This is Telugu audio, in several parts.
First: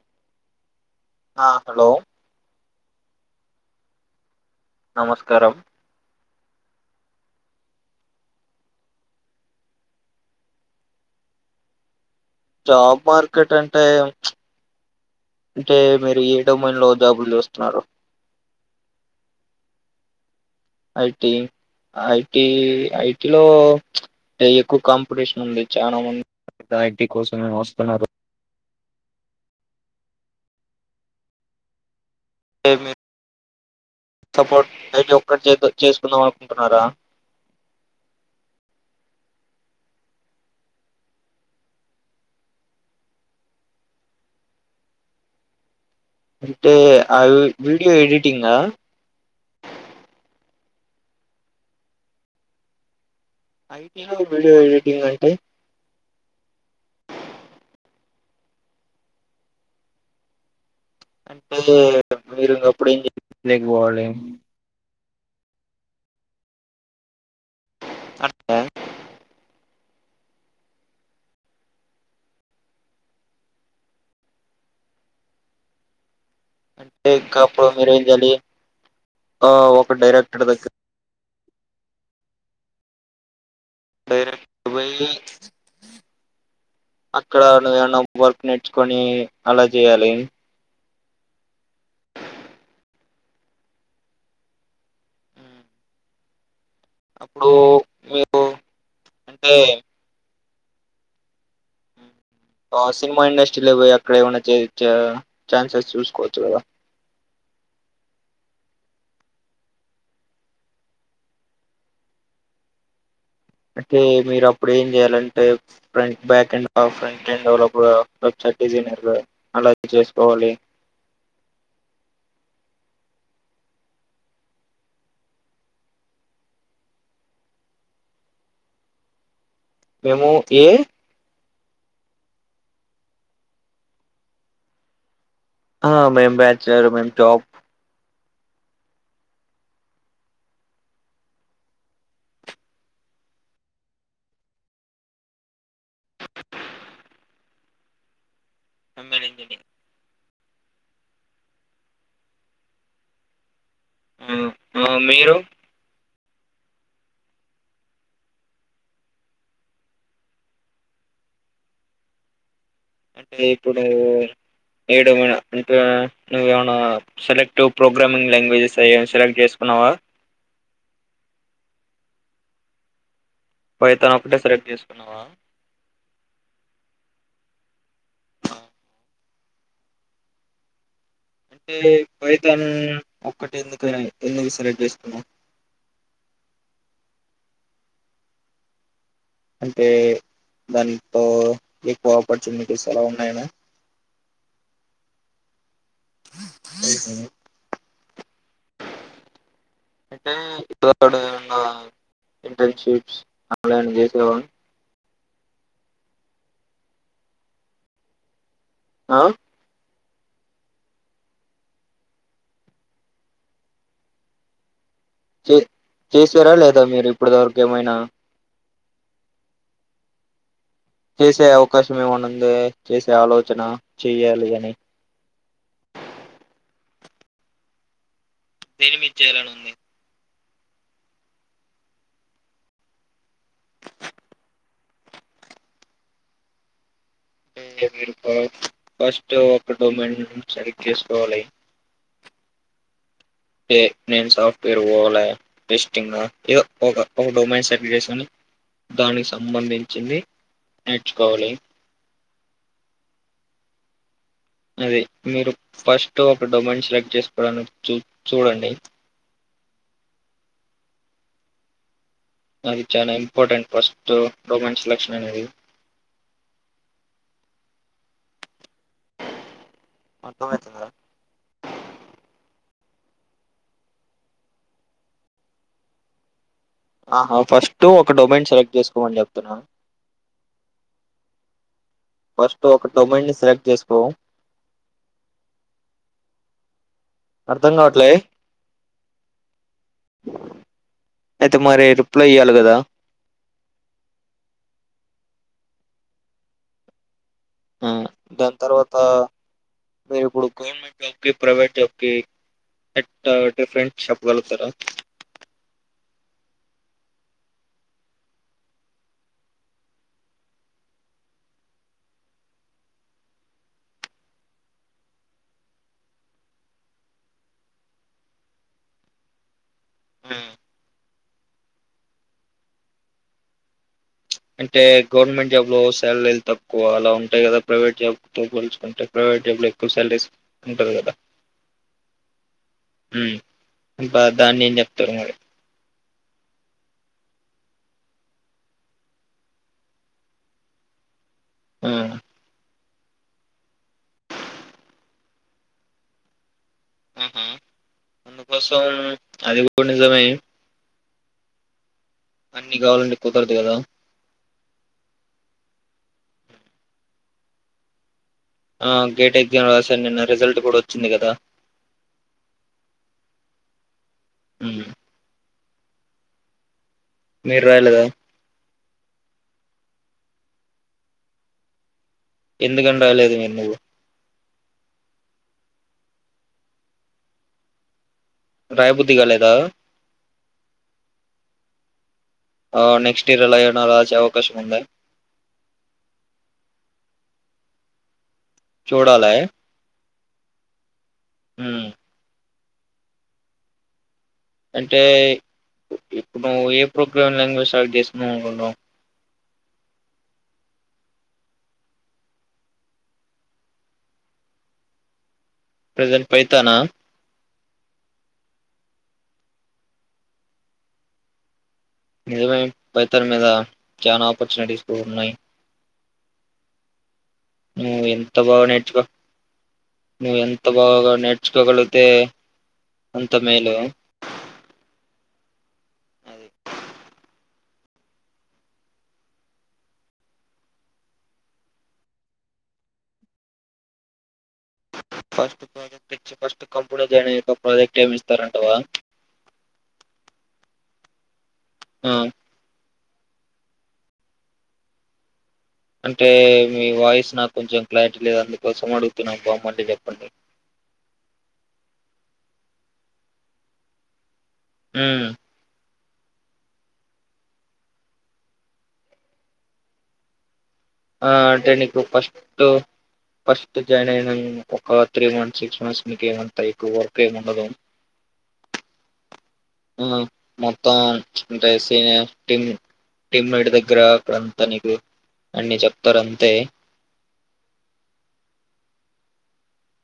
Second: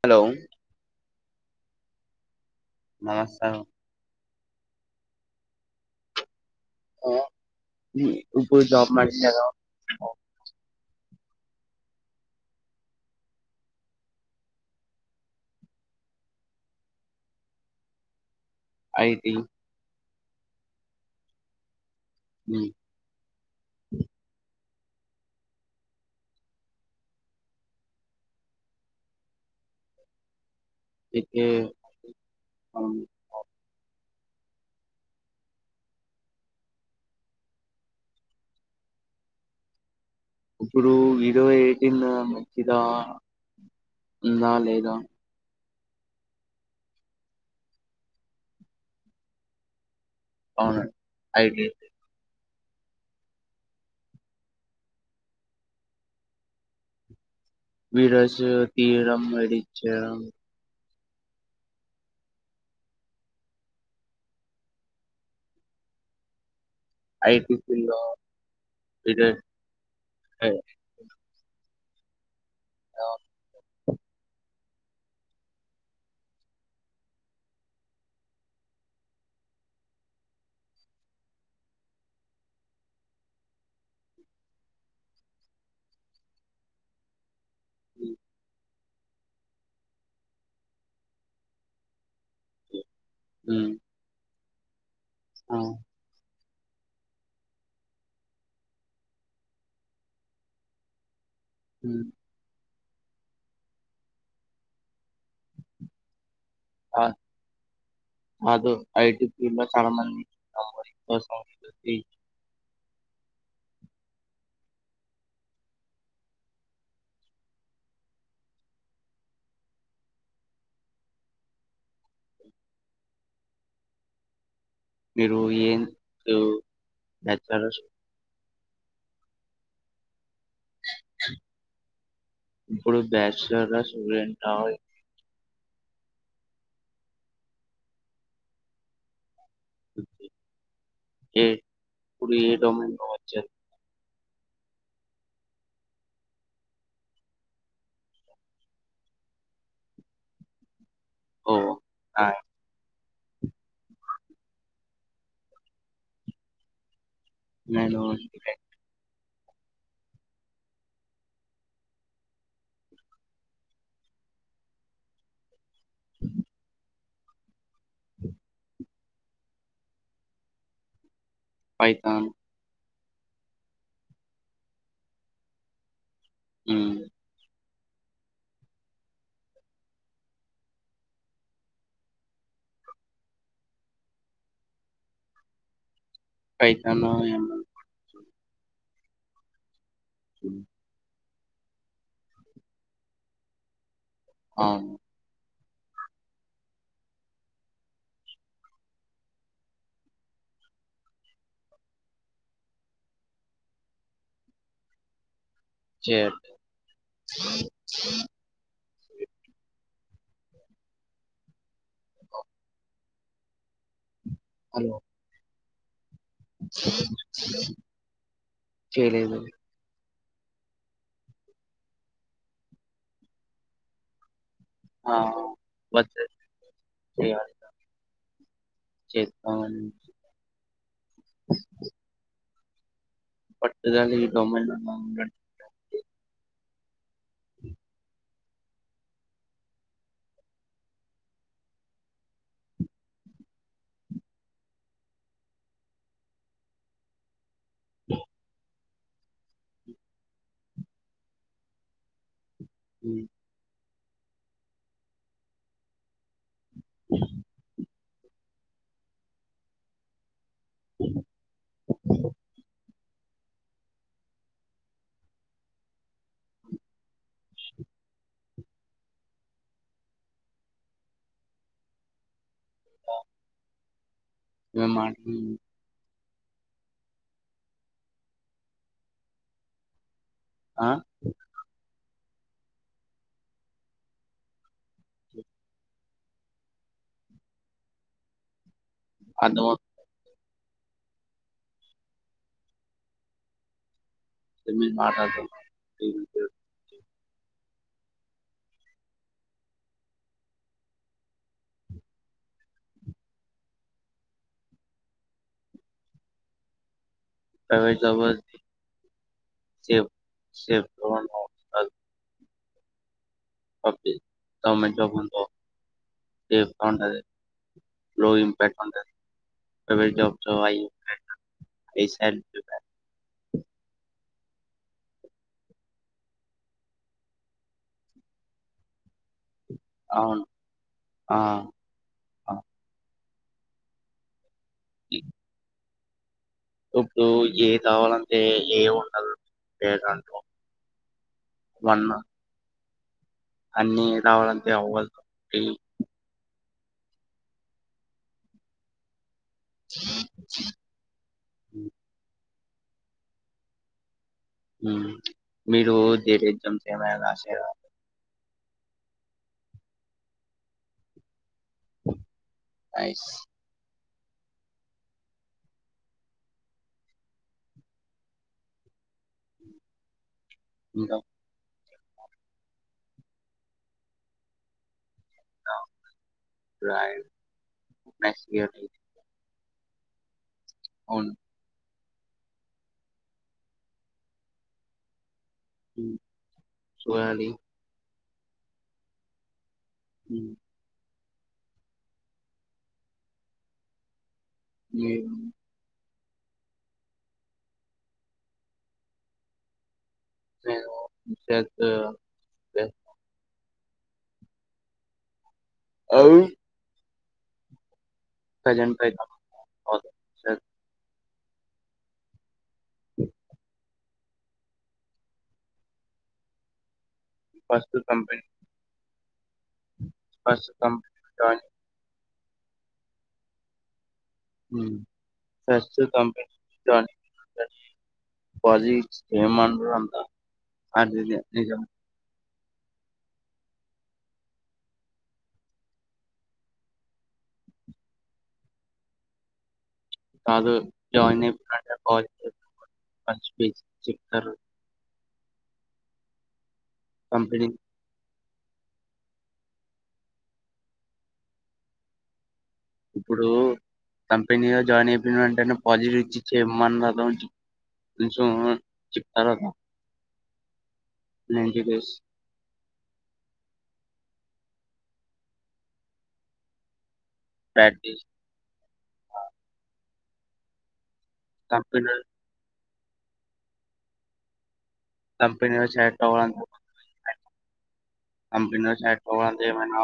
హలో ఆ హలో [unintelligible] నమస్కారం జాబ [unintelligible] జాబ్ మార్కెట్ అంటే అంటే మీరు ఏడో మనిలో జాబులు చూస్తున్నారు ఐటి అయిటి ఐటి ఐటిలో ఎక్కువ కాంపిటీషన్ ఉంది చాలా మంది ఐటీ కోసమే వస్తున్నారు. కే [unintelligible] ఏ మే సపోర్ట్ నే ఒక్క చేసుకుందాం అనుకుంటున్నారా ఇప్పుడు ఇరవై ఎయిటీన్ మంచిదా ఉందా లేదా అంటే ఆ వీడియో ఎడిటింగ్ అవునండి ఐటి అయితే ఐటీలో వీడియో ఎడిటింగ్ అంట [unintelligible] అంటే మీరు ఇంకప్పుడు ఏం చేలేకపోవాలి ఐటి పిల్డ్ లో అంటే అ అవు అంటే ఇంక ఆప్పుడు మీరు ఏం చేయాలి ఆ ఒక డైరాక్టర్ దగ్గర డైరెక్ట్ పోయి ఇక్కడ [unintelligible] కొని అలా చేయాలి హు అ అప్పుడు మీరు అంటే హు ఆ సినిమా ఇండస్ట్రీలో పోయి అక్కడే ఉన్న ఛాన్స్ చూసుకోవచ్చు కదా కాదు ఐటీ ఫీల్డ్ లో చాలా మంది అంటే మీరు అప్పుడు ఏం చేయాలంటే from back end front end వా. ళ కూడా వెబ్సైట్ డిజైనర్ అలాది చేసుకోవాలి మీరు ఏం బ్యాచిలర్ ఆ మేము ఏ ఇప్పుడు బ్యాచిలర్ స్టూడెంట్ ఆ ఆ మేం బ్యాచిలర్ మే టాప్ ఏ ఇప్పుడు [unintelligible] [unintelligible] ఓ ఆ మీరు నేను అంటే ఇప్పుడు ను వయడమనా అంటే నువ ఏమైనా సెలెక్ట్ ప్రోగ్రామింగ్ లాంగ్వేజెస్ దానికి చేసుకున్నావా పైతాన్ పైథాన్ ఒకటే సెలెక్ట్ చేసుకున్నావా. హ్మ్ అంటే ఫైథాన్ ఒక్కటి ఎందుకని ఎందుకు సెలెక్ట్ చేసుకున్నావ్. ఫైథానో ఏమున్ తే దాన్ని తో ఎక్కువ ఆపర్చునిటీస్ అలా ఉన్నాయనా అవున్ మ్మ్ హ్మ్ అంటే ఇప్పుడు ఆడ ఏదన్న ఇంటర్న్‌షిప్స్ ఆన్లైన్ చేసేవా చేట్ ఆ ఒ హలో చే చేసారా లేదా మీరు ఇప్పడువరకు ఏమైనా చేయలేదు చేసే అవకాశం ఏమైన్నా ఉంది చేసే ఆలోచన చెయ్యాలి అని ఆ వచ్చే చేయాలి కా దీని మీద చేయాలని ఉంది పట్టుదల ఈ డొమైన్ [unintelligible] టే మీరు ఆ ఫస్ట్ ఒక డొమైన్ సరి చేసుకోవాలి ఏ నేను సాఫ్ట్వేర్ పోవాలా టెస్టింగా ఏదో ఒక ఒక డొమైన్ సెట్ జేసుకొని దానికి సంబంధించింది నేర్చుకోవాలి మ్మ్ అది మీరు ఫస్ట్ డొమైన్ సెలెక్ట్ చేసుకోడానికి చూ చూడండి ఆ అది చానా ఇంపార్టెంట్ ఫస్టు డొమైన్ సెలక్షన్ అనేది అర్ధమయితుందా ఆ మేం ఆ టీమ్ ఆహా ఫస్ట్ ఒక డొమైన్ సెలెక్ట్ చేసుకోమని చెప్తున్నా ఆ ఫస్ట్ ఒక డొమైన్ ని సెలెక్ట్ చేసుకో అర్థం కావట్లే అర్ధమవు అయితే మరి రిప్లై ఇయ్యాలి కదా టెన్ మినిట్ మాటాడ్తా [unintelligible] ఆ దాని తర్వాత మీరు ఇప్పుడు గవర్నమెంట్ జాబ్ కి ప్రైవేట్ జాబ్ కి ఎట్ట డిఫరెంట్ చెప్పగలుగుతారా. ప్రైవేట్ జాబ్ సేమ్ సేమ్ అవు ఫస్ట్ ది గవర్నమెంట్ జాబ్ అనుకో సేఫ్ గా ఉంటది. లో ఇంపాక్ట్ ఉంటది. ప్రైవేట్ జాబ్ చాలా [unintelligible] రీసెంట్ గా అంటే గవర్నమెంట్ జాబ్ లో సాలరీలు తక్కువ అలా ఉంటాయి కదా ప్రైవేట్ జాబ్ తో పోలుచుకుంటే ప్రైవేట్ ఎంప్లొయ్ ఫుల్ శాలరీస్ అవును ఊకె చూడద్ద ఆ ఆ! ఉ [unintelligible] దాన్ని ఏం చెప్తరు మరి ఇప్పుడు ఏం కావాలంటే ఏం ఉండదు బేగా అంటం ఆ వన్నా అన్ని రావాలంటే అవ్వదు [inaudible] ఆహా అందుకోసం అది కూడా నిజమే ఉ అన్ని కావాలంటే కుదరదు కదా ఉ మీరు గేట్ ఎగ్జామ్స్ ఎమైన రాశారా ఆ గేట్ ఎగ్జామ్ రాసాను నిన్న రిజల్ట్ కూడా వచ్చింది కదా నైస్ ఉ మీరు రాయాలేదా ఇంకా ఎందుకు అంట లేదు నువ్వు రాయ రాయబుద్ది కాలేదా అవును ఆ నెక్స్ట్ ఇయర్ ఎలా అయినా రాసె అవకాశం ఉందా చూడాలి చూడాలా ఉ ఉ అంటే నేను నువ్ ఏ ప్రోగ్రామ్ లాంగ్వేజ్ స్టార్ట్ చేస్తున్నావ్ అనుకుంటున్నావ్ నేను జస్ట్ జస్ ప్రెజెంట్ అవ్ పైథాన్ ఆ ప్రజెంట్ పైథాన్ [inaudible] నిదవై పైథాన్ మీద చానా ఆపర్చునిటీస్ కూడా ఉన్నాయి ఫస్ట్ నువ్ ఎంత కంపెనీ బాగ నేర్చుకో నువ్ ఎంత ఫస్ట్ బాగా కంపెనీ జాయిన్ నేర్చుకోగలిగితే అంత మేలే ఉమ్ ఫస్ట్ కంపెనీ [unintelligible] ఫస్ట్ ప్రాజెక్ట్ ఇచ్చి ఫస్ట్ కంపెనీలో జాయిన్ అయ్యాక ప్రాజెక్ట్ ఏమి ఇస్తారంటవా కాదు జాయిన్ అయ్ ఆ బేసిక్స్ చెప్తారు. అంటే మీ వాయిస్ నాకు కంపెనీ కొంచెం క్లారిటీ లేద్ అందుక కోసం అడుగుతున్నా ఫార్మాలిటీ చెప్పండి ఇప్పుడూ కంపెనీలో జాయిన్ ఉమ్ అయిపోయిన వెంటనే పజిల్ ఇచ్చి చేయమన్నారు [inaudible] తర్వాత ఆ అంటే నీకు ఫస్టు ఫస్ట్ జాయిన్ అయిన ఒక త్రీ మంత్స్ సిక్స్ మంత్స్ మీకు ఏమంత ఎక్కువగా కే ముండదు ప్రాక్టీస్ హుమ్ మొత్తం అంటే కంపెనీ సీనియర్ టీమ్ టిమ్ ఏడి దగ్గర అక్కడంతా నీకు అన్నీ చెప్తారంతే కంపెనీ లో సెలెక్ట్ అవాలంటే ఏమైనా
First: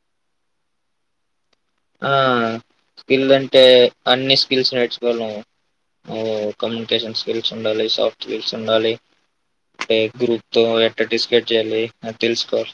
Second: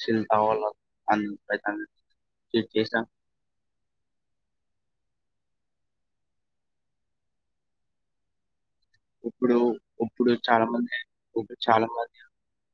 స్కిల్ కావాలా అం ఆ స్కిల్ అంటే అన్ని స్కిల్స్ నేర్చు కమ్యూనికేషన్ స్కిల్స్ ఉండాలి సాఫ్ట్ స్కిల్స్ ఉండాలి ఇప్పుడు అంటే ఇప్పుడు గ్రూప్ తో చాలా మంది ఎట్ట డిస్కస్ ఇప్పుడు చేయాలి చాలా అది మంది తెలుసుకోవాలి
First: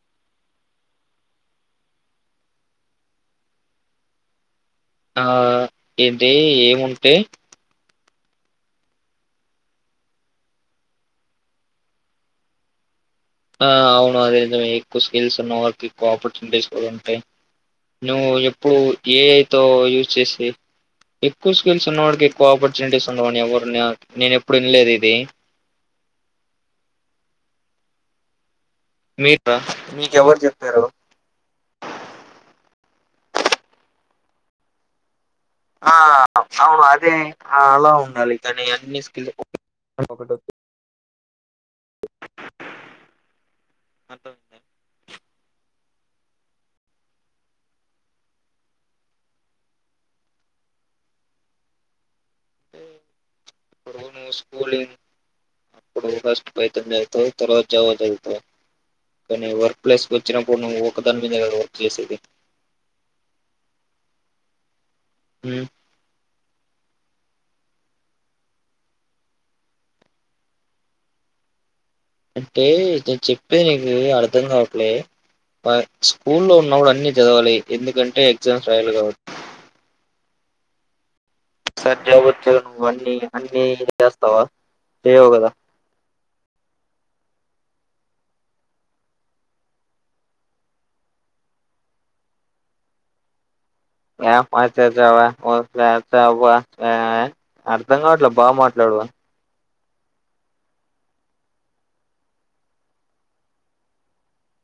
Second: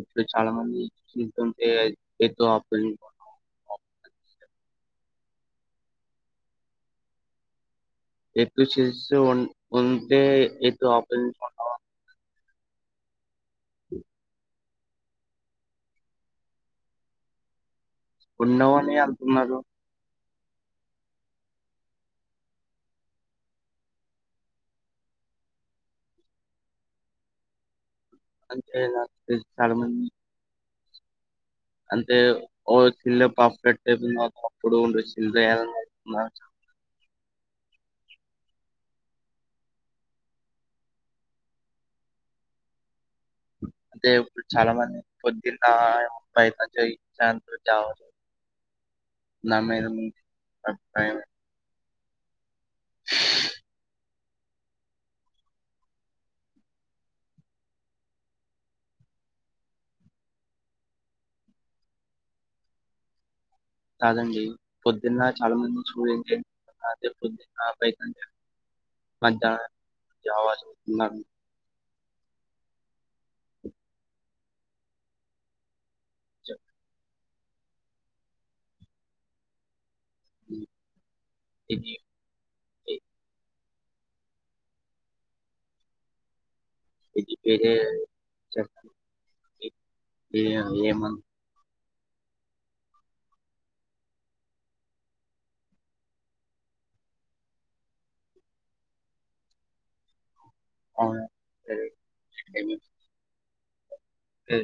ఇప్పుడు చాలా మంది ఉంటే ఎక్కువ ఆ ఇదే ఏముంటే ఎగ్ సేసి ఉంటే ఎగ్ ఆ అవును అదేదో ఎక్కువ స్కిల్స్ ఉన్న వార్కి ఎక్కువ ఆపర్చునిటీస్ కూడా ఉంటాయి నువ్వు ఎప్పుడు ఉండవని ఏఐ అంటున్నారు తో యూజ్ చేసి ఎ ఎక్కువ స్కిల్స్ ఉన్నోడికి ఎక్కువ ఆపర్చునిటీస్ ఉండవని ఎవరు నా నేను ఎప్పుడు వినలేదు ఇది అంటే నాకు మీక తెలిసి చాలా మంది మీకెవరు చెప్పారు అంటే ఓ చిల్ల పర్ఫెట్ టేబుల్ అప్పుడు ఉండచ్చు ఆ అవును అదే అలావున్ వాలకని అన్ని స్కిల్స్ [inaudible] అదే ఇప్పుడు అర్థమైందా చాలా మంది పొద్దున్నా భయితయి సాంత జవ నమ [inaudible] అంటే ఇప్పుడు నువ్వు స్కూలింగ్ అప్పుడు ఫస్ట్ పైతాన్ చదువుతావు తర్వాత జావా చదువుతావు కానీ వర్క్ ప్లేస్ కి వచ్చినప్పుడు నువ్వు ఒకదాని మీద కదా వర్క్ చేసేది కాదండి పొద్దున్న చాలా ఉమ్. మంది చూసుంటే పొద్ ఆకైతుం మధ ఆవాజ ఉతున్నారు [inaudible] అంటే నేను చెప్పేది నీకి అర్ధం కావట్లే పా స్కూల్లో ఉన్నప్పుడు అన్నీ చదవాలి ఎందుకంటే ఎగ్జామ్స్ రాయలు కాబట్టి ఇది సరిజవుతువ నువ్ అన్నీ అన్న [inaudible] మీ దస్తావా చెయ్యవ్ కద ది ఏ మ మన్నా [inaudible] ఆచ చవాఓ అవ్వ ఆ అర్ధం కావట్లే బాగా మాట్లాడువా [inaudible] అ సరే ఏ